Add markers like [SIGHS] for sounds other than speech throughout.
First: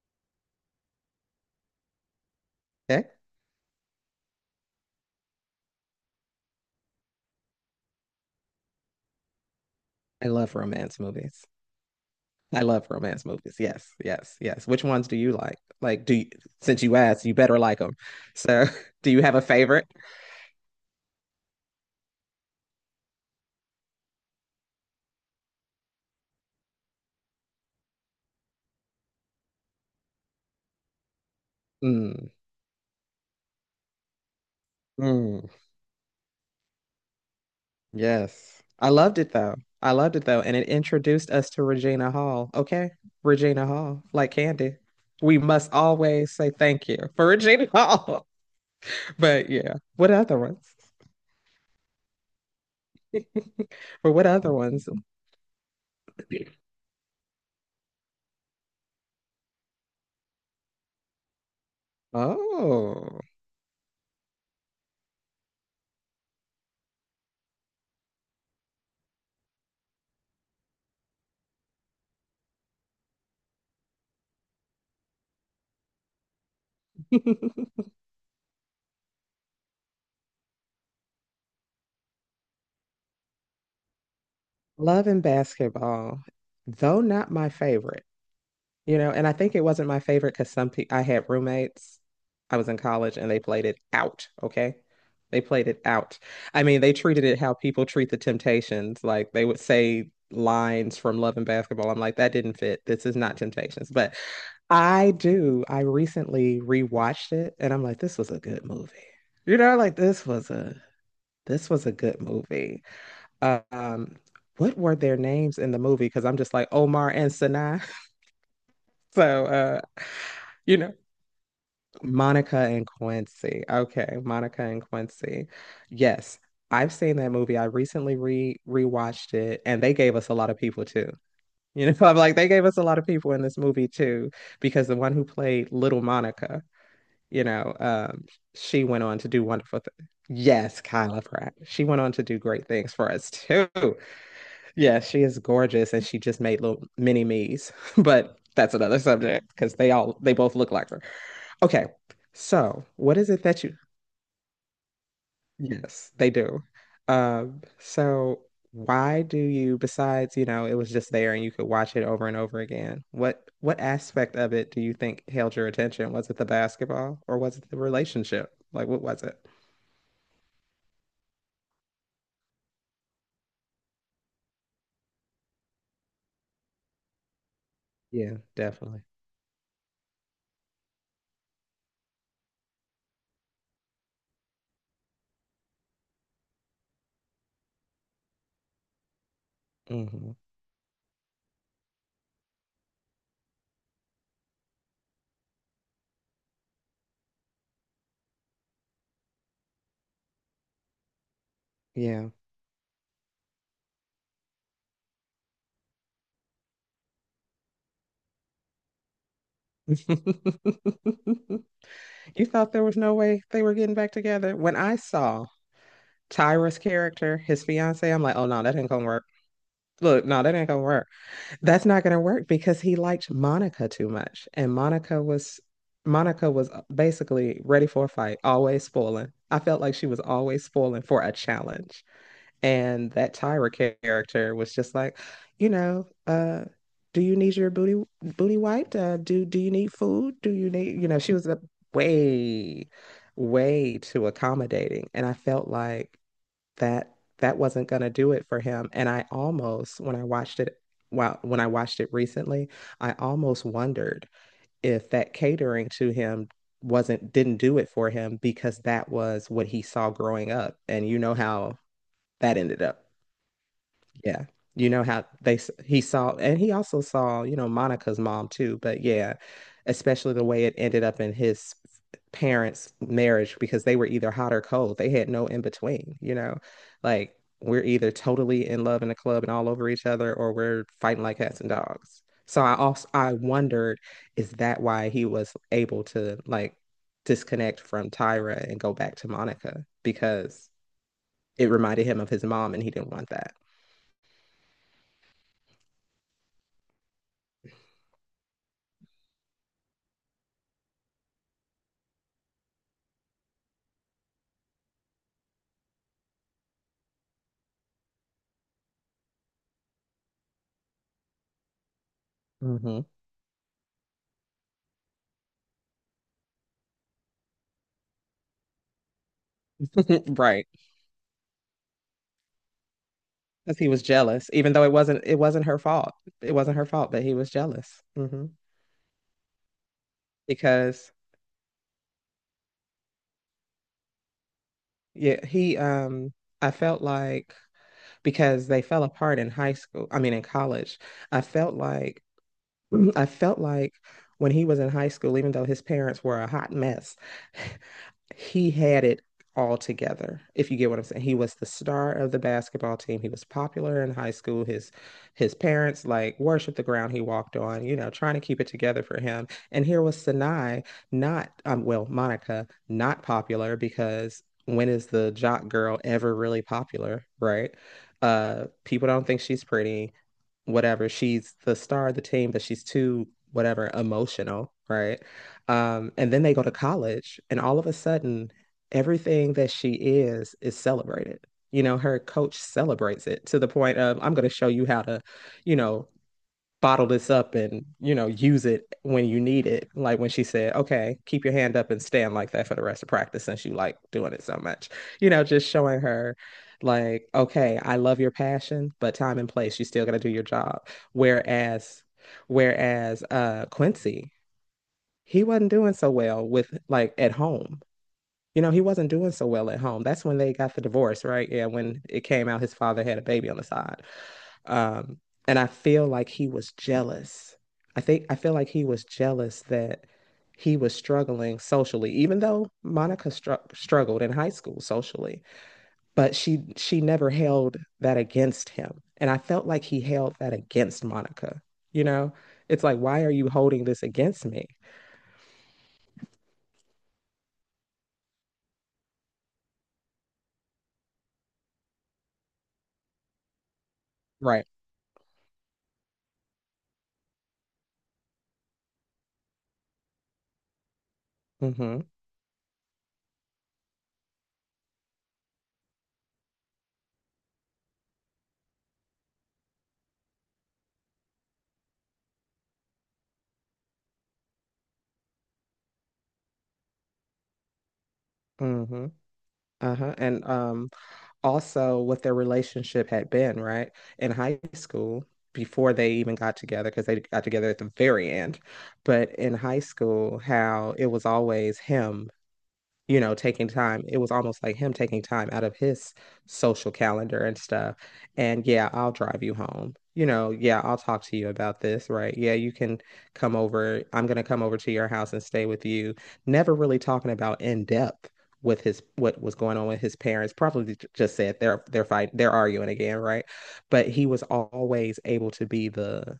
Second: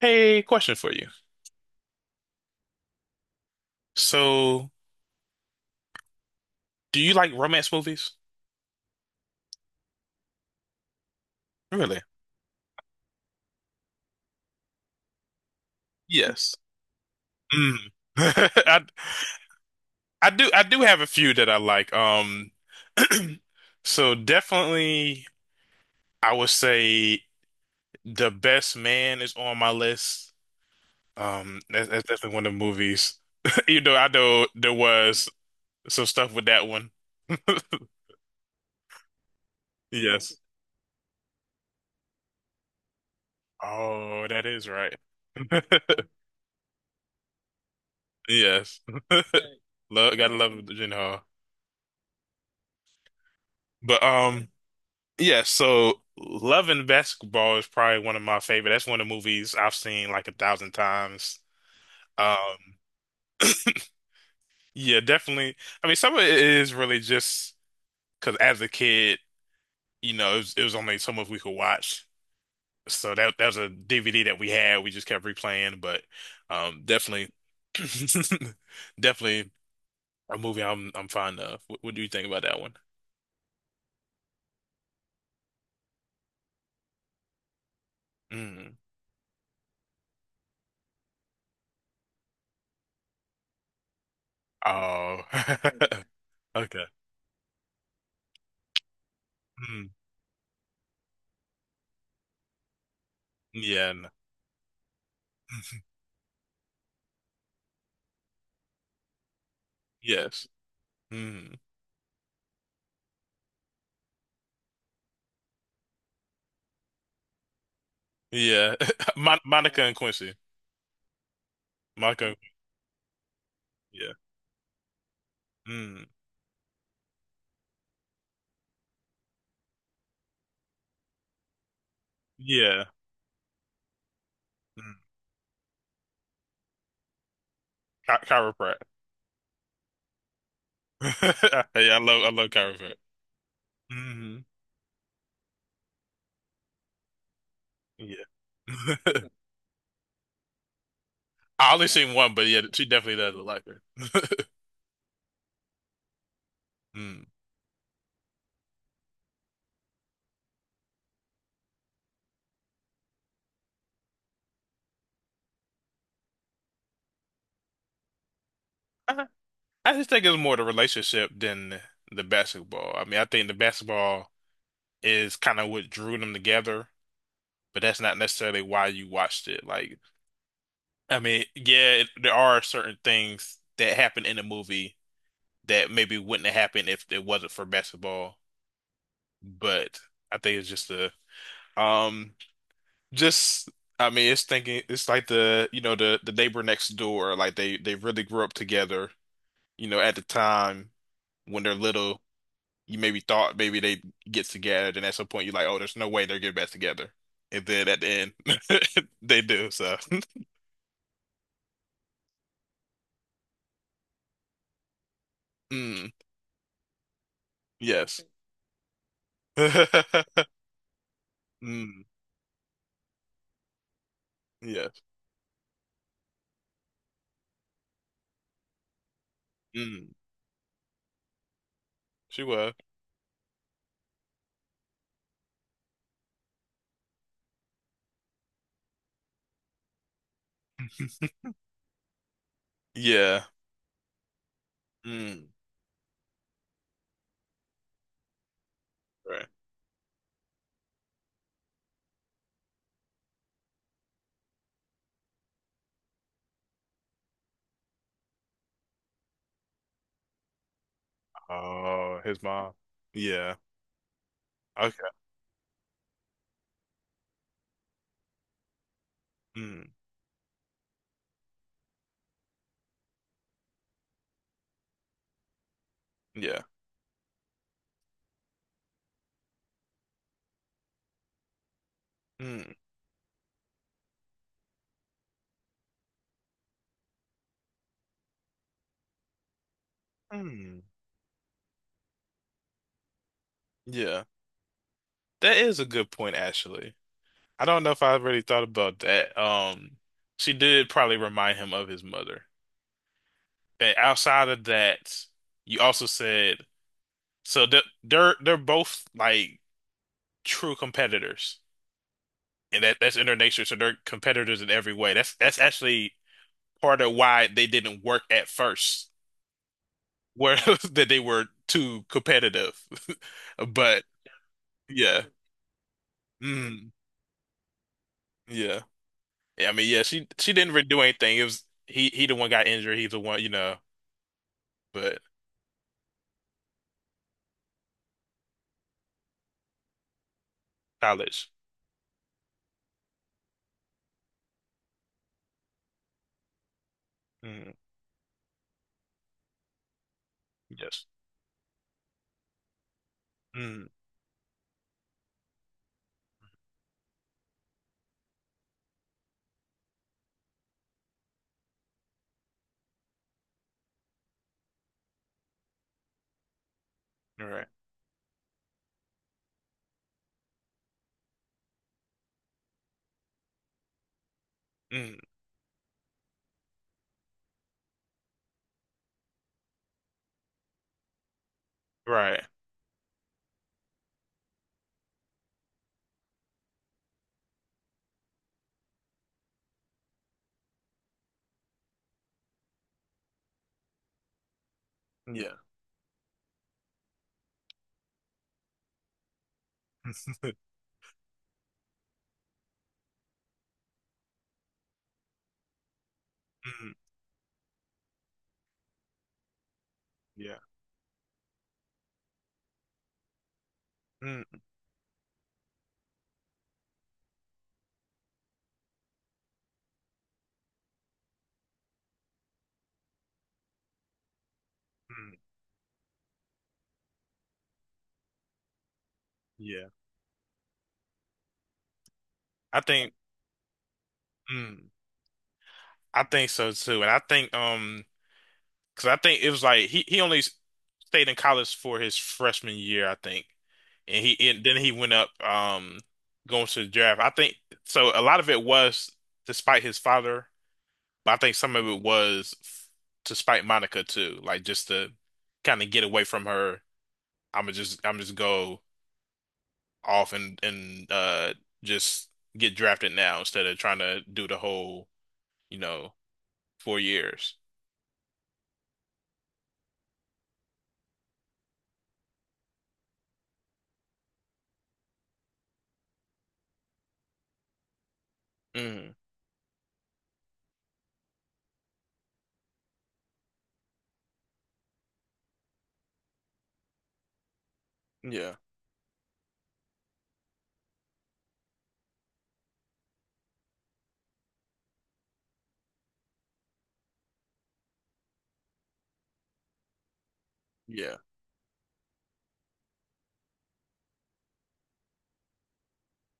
Hey, question for you. Okay. So, do you like romance movies? I love romance movies. Really? I love romance movies. Yes, yes, yes. Which ones do you like? Like, do you, Yes. since you asked, you better Mm. like them. [LAUGHS] So, I [LAUGHS] do you have a favorite? I do have a few that I like. [CLEARS THROAT] So definitely I would say The Best Man is on my list. That's Mm, definitely one of the movies. [LAUGHS] You know, I know there was mm, some stuff with that one. [LAUGHS] yes. I loved it though. I loved it Yes. though. And it introduced us to Regina Hall. Okay. Regina Hall, Oh, like that is Candy. right. We must [LAUGHS] always say thank you for Regina Hall. [LAUGHS] Yes. But yeah, what Love, gotta other love ones? Gyllenhaal. But Or what um. other ones? yeah, so Love and Basketball is probably one of my favorite. That's one of the movies I've seen like a thousand times. Um, Oh. yeah, definitely. I mean, some of it is really just because as a kid, you know, it was only so much we could watch. So that was a DVD that we had. We just kept replaying, but definitely, [LAUGHS] [LAUGHS] definitely a movie I'm fond of. What do you think about that one? Love and basketball, though not my favorite, Mm. And I think it wasn't my favorite because some people I had roommates. I was in college and they played it out. Okay. Oh, They played it out. [LAUGHS] I mean, okay. they treated it how people treat the Temptations. Like they would Mm. say lines from Love and Basketball. I'm like, that didn't fit. This is not Temptations. Yeah. No. But I do. I recently rewatched it and I'm like, this was a good movie. You know, like Yes. Mm. this was a good movie. Um, what were their names in the movie? Because I'm just like Omar and Sinai. [LAUGHS] Yeah. [LAUGHS] Mon So, Monica and Quincy. you know, Monica and Monica and Quincy. yeah. Okay, Monica and Quincy. Mm. Yes, I've seen that movie. I recently re rewatched it, and they gave us a lot of people too. You know, [LAUGHS] I'm like they gave us a Yeah. lot of people in this movie too, because the Mm. one who played Little Monica, you know, Chi- um, chiropract. she went on to do wonderful things. Yes, Kyla Pratt. [LAUGHS] She Hey, I went on love to I do love great things chiropract. for us too. Hmm. Yeah, she is gorgeous and she just made little mini me's, [LAUGHS] Yeah. but that's another [LAUGHS] subject because they both look like her. I Okay. only seen one, but yeah, she So, definitely what is does it look that like you... her. [LAUGHS] Yes, they do. Mm. So why do you, besides, it was just there and you could watch it over and over again. What aspect of it do you think held your attention? Was it the basketball or was it the relationship? Like what was I, it? I just think it's more the relationship than the basketball. I mean, I think the basketball is kind of what drew them together, but that's not Yeah, necessarily why definitely. you watched it. Like, I mean, yeah, there are certain things that happen in the movie that maybe wouldn't have happened if it wasn't for basketball. But Hmm. I think it's just the um just, I mean, it's thinking it's like the the neighbor next door, like they really grew up together, you know, at the time when they're little. Yeah. You maybe thought maybe they get together, and at some point you're like, oh, there's no way they're getting back together, and then at the end [LAUGHS] they do so. [LAUGHS] You thought there was no way they were getting back together? When I saw [LAUGHS] Mm, Tyra's character, his fiance, yes. I'm like, oh no, that ain't gonna work. [LAUGHS] Look, no, Mm, that ain't gonna work. That's not gonna work because he liked Monica too much. And yes. Monica was... Monica was basically ready for a fight, always spoiling. I felt like she Mm, was always spoiling for a challenge. she was. And that Tyra character was just like, you know, uh, do you need your booty booty wiped? Do you need food? Do you need, she [LAUGHS] was way, Yeah. way too accommodating. And I Mm, felt like that wasn't gonna do it for him. And I right. almost, when I watched it, well, when I watched it recently, I almost wondered if that catering to him wasn't didn't do it for him because that was what he saw growing up. And you know how Oh, his that mom. ended up. Yeah. Yeah. You know Okay. how he saw, and he also saw, you know, Monica's mom too, but yeah, Mm, especially the way it ended up in his parents' marriage because they were either hot or cold. They had no in between, you know. yeah. Like we're either totally in love in a club and all over each other or we're fighting like cats and dogs. So Mm, I also I wondered, is that why he was able to like disconnect from Tyra and go back to Monica because mm, it reminded him of his mom and he didn't want that. yeah. That is a good point, actually. I don't know if I really thought about that. She did probably remind him of his mother. And outside of that, you also said so they're both like true competitors, and that Hmm. that's in their nature. So they're competitors in every way. That's actually part of why they didn't work at first, [LAUGHS] where Right. [LAUGHS] that they were too competitive. [LAUGHS] Because he was But jealous, even though yeah. it wasn't her fault. It wasn't her Mm. fault that he was jealous. Hmm. Yeah. Yeah. I mean, yeah, she didn't really do Because anything. It was he the one got injured. He's the one, you know, but yeah, he... I felt like, because they fell apart in high school, I mean in college, I college. felt like... Mhm. I felt like when he was in high school, even though his parents were a hot mess, Mm. [LAUGHS] he had it all together, if you get what I'm Yes. saying. He was the star of the basketball team. He was Mm. popular in high school. His parents like worshiped the ground he walked on, you know, trying to keep it together for him. And here was Sanai, not well, Monica, not popular, because when is the jock girl ever really popular, Right. right? People don't think she's pretty, whatever. She's the star of the team, but she's too whatever emotional, Mm. right? And then they go to college, and all of a sudden, everything that she is celebrated. You know, her Right. coach celebrates it to the point of, I'm going to show you how to, you know, bottle this up and, you know, use it when you need it. Like when she said, okay, keep your hand up and stand like that for the rest of practice since you like doing it so much. You know, Yeah. just showing her like, okay, I love your passion, but time and place, you still got to do your [LAUGHS] job. Whereas, whereas Quincy, he wasn't doing so well with Mm. like at home. You know, he wasn't doing so well at home. That's when they Yeah. got the divorce, right? Yeah, when it came out his father had a baby on the side. Mm. Um, and I feel like he was jealous. I feel like he was jealous that he was struggling socially, even though Monica struggled in high school Mm. socially, but she never held that against him. And I felt like Yeah. he held that against Monica. You know, I it's like, think why are you holding this against me? mm. I think so too. And I think because I think it was like he only stayed in college for his freshman year, I think. And Right. then he went up going to the draft. I think so a lot of it was despite his father. But I think some of Mm-hmm. it was to spite Monica too, like just to kind of get away from her. I'm just go off and just get drafted now instead of trying to do the whole, you know, 4 years. Mm-hmm. Uh-huh. And also what their relationship had been, right? In high school before they even got together, because they got together at the very end. Mm, But in high school, how it was always him, you know, taking time. It was almost like him taking time out of his social calendar and stuff. yeah, And yeah, I'll drive you home. You know, yeah, I'll talk to you about this, right? Yeah, you can come over. I'm going to come over to your house and stay with you. Never really talking about in depth with his... what was going on with his parents. Probably yeah. just said they're fighting, they're arguing again, right? But he was always able to be the...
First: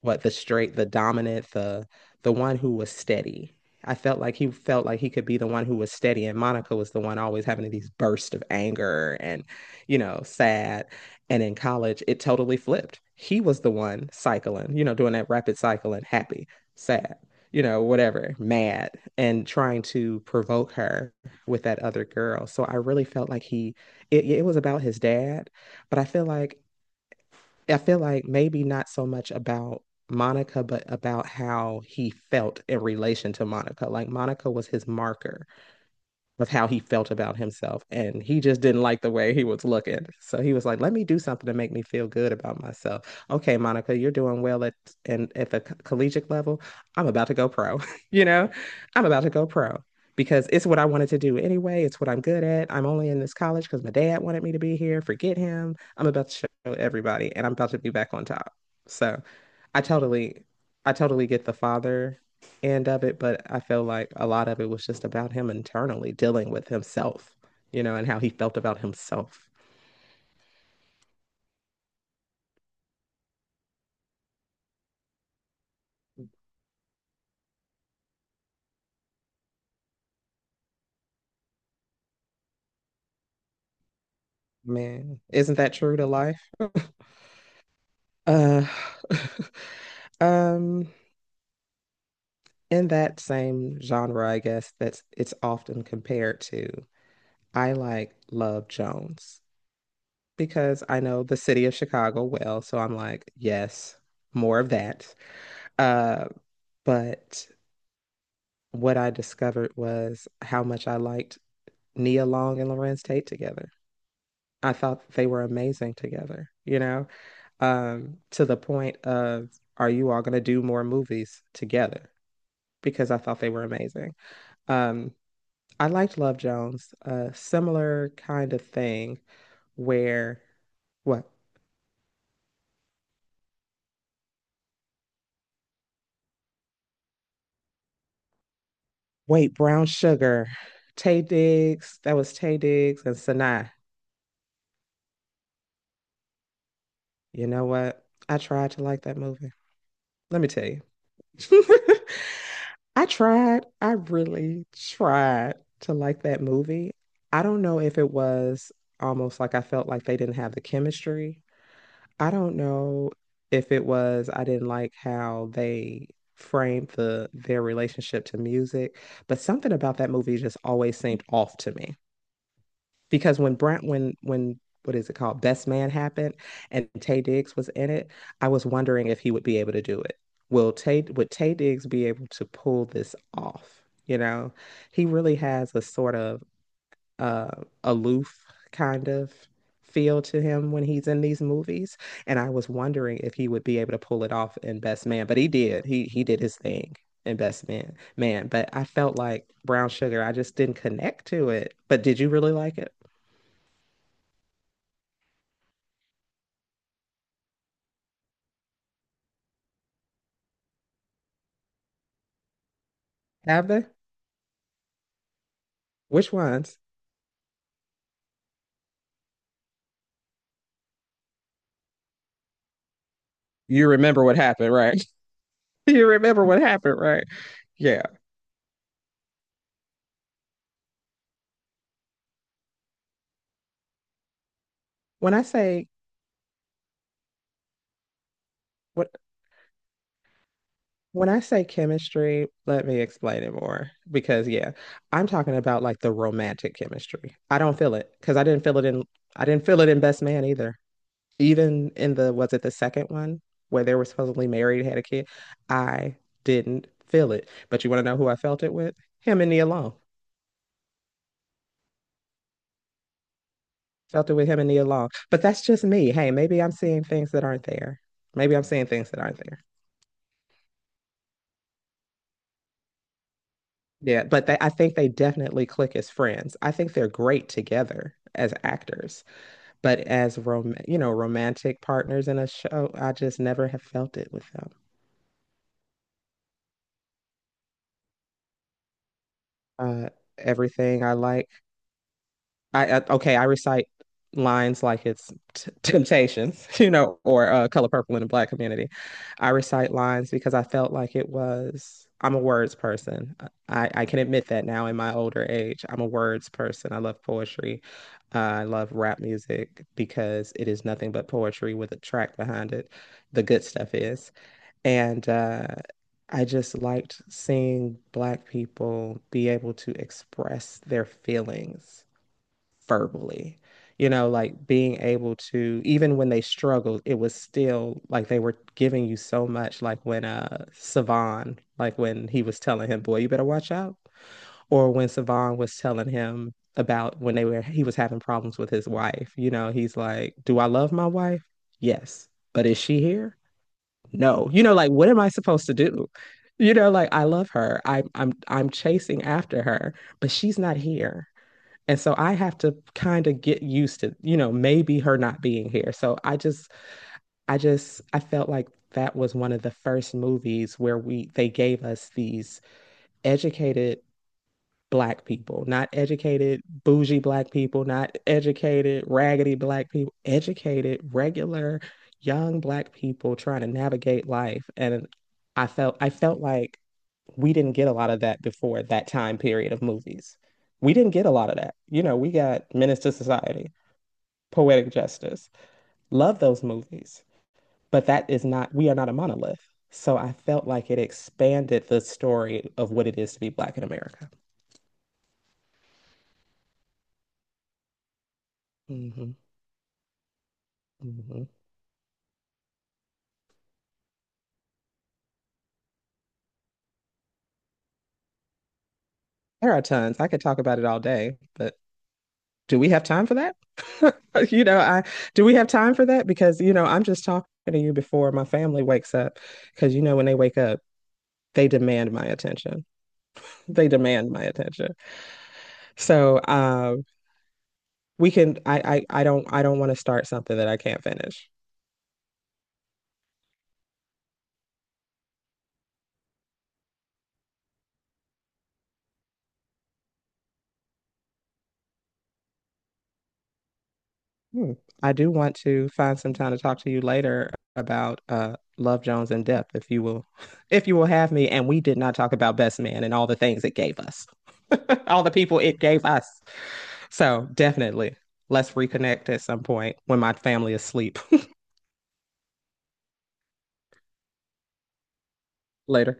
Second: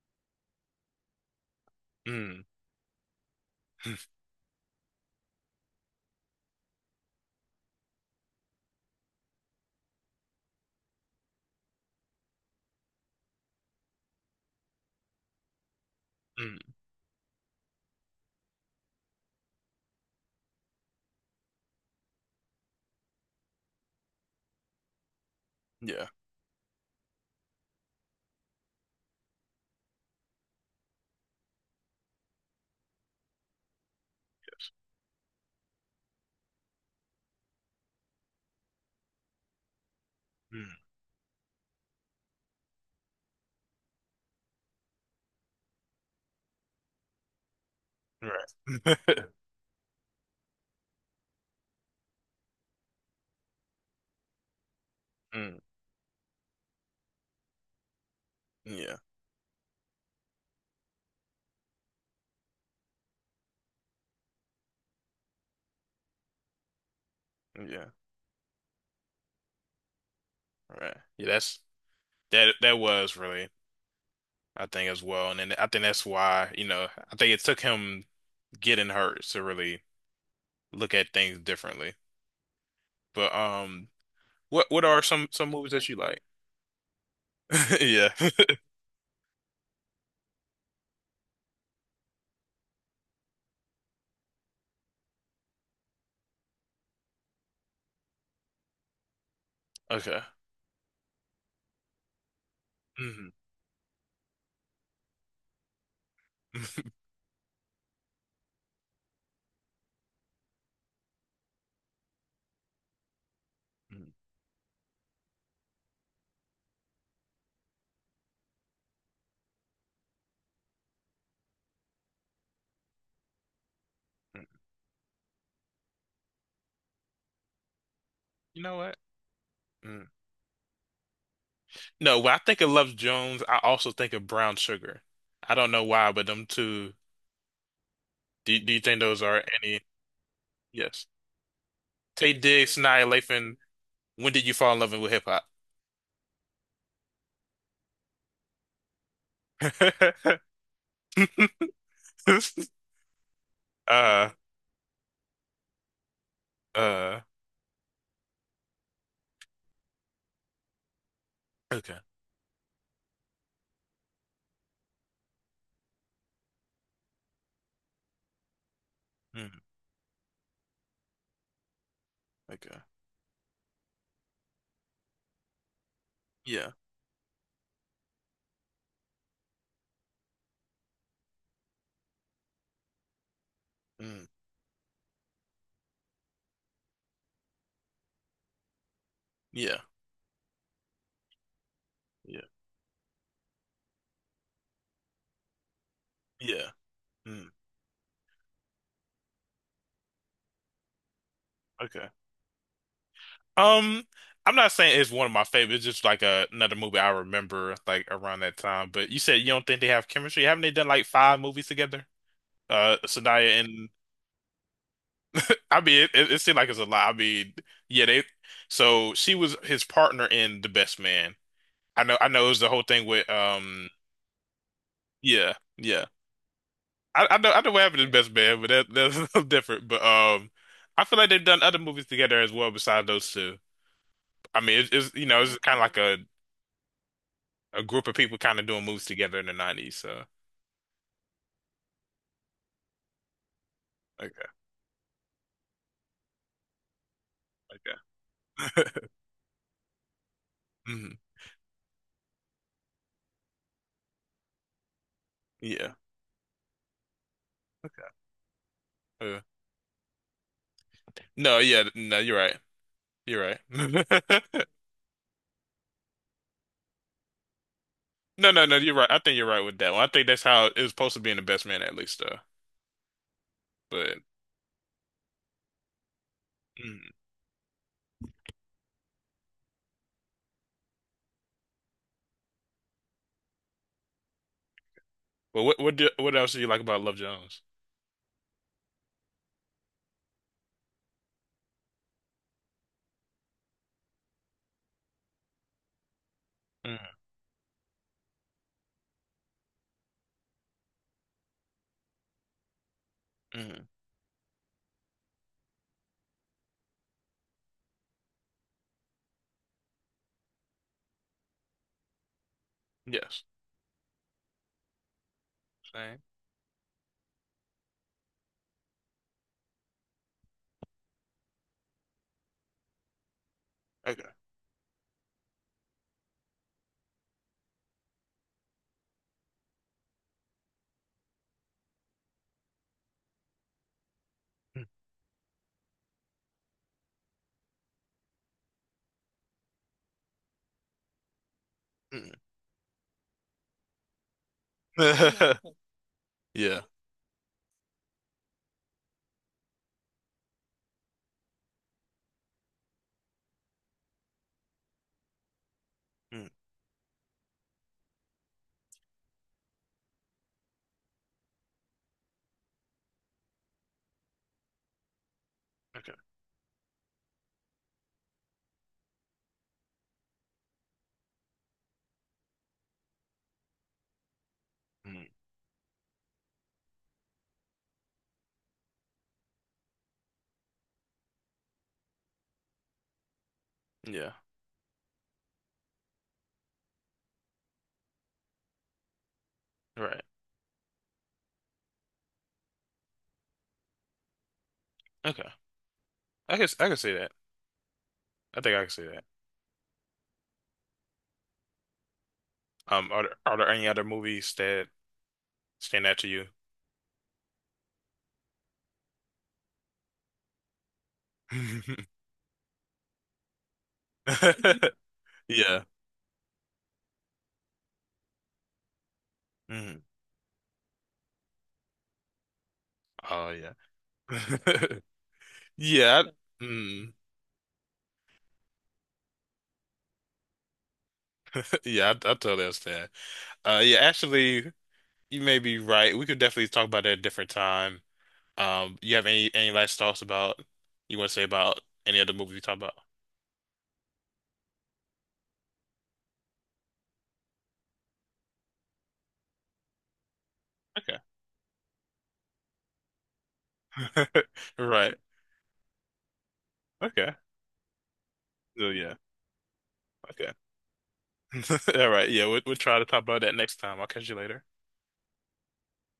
what... the straight, the dominant, the Mm. one who was steady. I [LAUGHS] felt like he could be the one who was steady, and Monica was the one always having these bursts of anger and, you know, sad. And in college, it totally flipped. He was the one cycling, you know, doing that rapid cycling, happy, Mm, sad, you know, whatever, mad, and trying to provoke her with that other girl. So I really felt like he, it was about his dad, but I yeah, feel like... I feel like maybe not so much about Monica, but about how he felt in relation to Monica. Like Monica was his marker of how he felt about himself. And he just didn't like the way he was looking. So he was like, mm, let me do something to make me feel good about myself. Okay, Monica, you're doing well at... and at the collegiate level. I'm about to go pro. [LAUGHS] You know, right. I'm about to go pro because it's what I wanted to do anyway. It's what I'm good at. I'm only in this college because my dad wanted me to be here. Forget Mm, him. I'm about to show everybody and I'm about to be back on top. yeah, So I totally... I totally get the father end of it, but I feel like a lot of it was just about him internally dealing with himself, you yeah, know, and how he felt about himself. right. Yeah, that's that was really, I think, as well. And then I think that's why, you know, I think it took him getting hurt to really look at things differently. But what are Man, some isn't movies that that you true to like? life? [LAUGHS] Yeah. Uh, [SIGHS] [LAUGHS] um, in that same genre, I guess that's it's often compared to. I like Love Jones Okay. because I know the city of Chicago well, so I'm Mhm. like, yes, more of that. Uh, [LAUGHS] but what I discovered was how much I liked Nia Long and Lorenz Tate together. I thought they were amazing together, you know, to the point of, are you all going to do more movies together? Because I thought they were amazing. Um, I liked Love Jones, a similar kind of You know what? thing Mm. where, what? No, when I think of Love Jones, I also think of Brown Sugar. I don't know why, but them two. Do you think those are Wait, any? Brown Sugar, Yes. Taye Diggs, that was Taye Taye Diggs, Diggs Nia and Lathan. Sanaa. When did you fall in love with hip hop? You know what? I tried to like that movie. Let me tell you. [LAUGHS] [LAUGHS] I tried. I Uh, really tried to like that movie. uh. I don't know if it was almost like I felt like they didn't have the chemistry. Okay. I don't know if it was I didn't like how they framed the their relationship to music, but Mm, something about that movie just always seemed off to me okay. because when Brent when what is it called, Best Man happened Yeah. and Taye Diggs was in it, I was wondering if he would be able to do it. Will Tay would Taye Diggs be able to pull this off? You Mm, know, he really has a sort of uh, aloof kind of yeah. feel to him when he's in these movies, and Yeah. I was wondering if he would be able to pull it off in Best Man, but he did. He did his Yeah. thing in Mm, Best Man, man. But I felt like Brown Sugar, I just didn't connect to it. But okay. did you really like it? Um, I'm not saying it's one of my favorites. It's just like another movie I remember like around that time. But you said you don't think they have chemistry. Haven't they done like five movies together? Zendaya Have they? and I mean, it, it, Which it seemed like ones? it's a lot. I mean, yeah, they. So she was his partner in The Best Man. I know, it was the whole thing with You remember what happened, right? [LAUGHS] yeah, yeah. You remember what happened, right? I know what Yeah. happened in The Best Man, but that's [LAUGHS] a little different. But I feel like they've done other movies together as well besides those two. I mean, it's, it's you When know, I it's kind of say like a group of people kind of doing moves what together in the 90s. So, when I say chemistry, let me explain it more, because okay, yeah, I'm talking about like the romantic chemistry. I don't feel it okay. because [LAUGHS] I didn't feel it in Best Man either. Mhm. Even in the was it the second one where they were supposedly married, had a kid, Yeah. I didn't feel it. But you want to Okay. know who I felt it with? Uh, Him and Nia Long. no, yeah, no, you're right. You're right. Felt it with him [LAUGHS] and Nia Long. But that's just me. Hey, maybe I'm seeing things that aren't there. No, Maybe I'm no, no, seeing you're right. things I that think aren't you're there. right with that one. I think that's how it was supposed to be in The Best Man at least, though. But, Yeah, but they, I think they definitely click as friends. I think they're mm. great together as actors, but as you know, romantic partners in a show, I just never have felt it with them. But what what else do you like about Love Jones? Uh, everything I like I okay, I recite lines like it's Temptations, [LAUGHS] you Mm, know, or Color Purple in the Black community. I recite lines because I felt like it was. I'm a words person. mm, I can admit that now in my older age. I'm a words person. I love poetry. I love rap music because it is nothing but poetry with a track behind it. yes. The good stuff is. And Same. I just liked seeing Black people be able to express their feelings verbally. You Okay. know, like being able to, even when they struggled, it was still like they were giving you so much. Like when Savan, like when he was telling him, "Boy, you better watch out," Mm, or when Savan was telling him about when they were he was having problems with his wife. You know, he's like, "Do I love my wife? Yes, but is she here? No." You know, like what am I mm. [LAUGHS] supposed to do? You Yeah. know, like I love her. I'm chasing after her, but she's not here. And so I have to kind of get used to, you know, maybe her not being here. So Mm, I just, I felt like that was one of the first movies where they gave us these educated black people, not okay. educated bougie black people, not educated raggedy black people, educated regular young black people trying to navigate life. And Mm, I felt like we didn't get a lot of that before that time period of movies. We didn't get a lot of that. You know, we got Menace to Society, yeah. Poetic Justice. Love those movies, but that is not, we are not a monolith. So Right. I felt like it expanded the story of what it is to be Black in America. Okay. I guess I can see that. I think I can see that. hmm hmm are there any other movies that stand out to you? There are tons. I could talk about it all day, but [LAUGHS] do we have time for that? [LAUGHS] you know, I do we have Yeah. time for that? Because, you know, I'm just talking to you before my family wakes up. Because, Mm. you know, when they wake up, they demand my attention. Oh yeah. They demand my attention. [LAUGHS] Yeah. So, mm. we can I don't want to start something that I can't finish. [LAUGHS] Yeah. I totally understand. Yeah. Actually, you may be right. We could definitely talk about that at a different time. You have any last thoughts about you want to say about any other movie we talk about? Hmm. I do want to find some time to talk to you later about Love Jones in depth if you will, [LAUGHS] if you will Okay. have me. And we did not talk about Best Man and all the things it gave us. [LAUGHS] [LAUGHS] Right. All the people it gave us. Okay. So definitely, let's So yeah. reconnect at some point when my Okay. family is asleep. [LAUGHS] All right. Yeah. We'll try to talk about that next time. I'll catch you later. [LAUGHS] Later.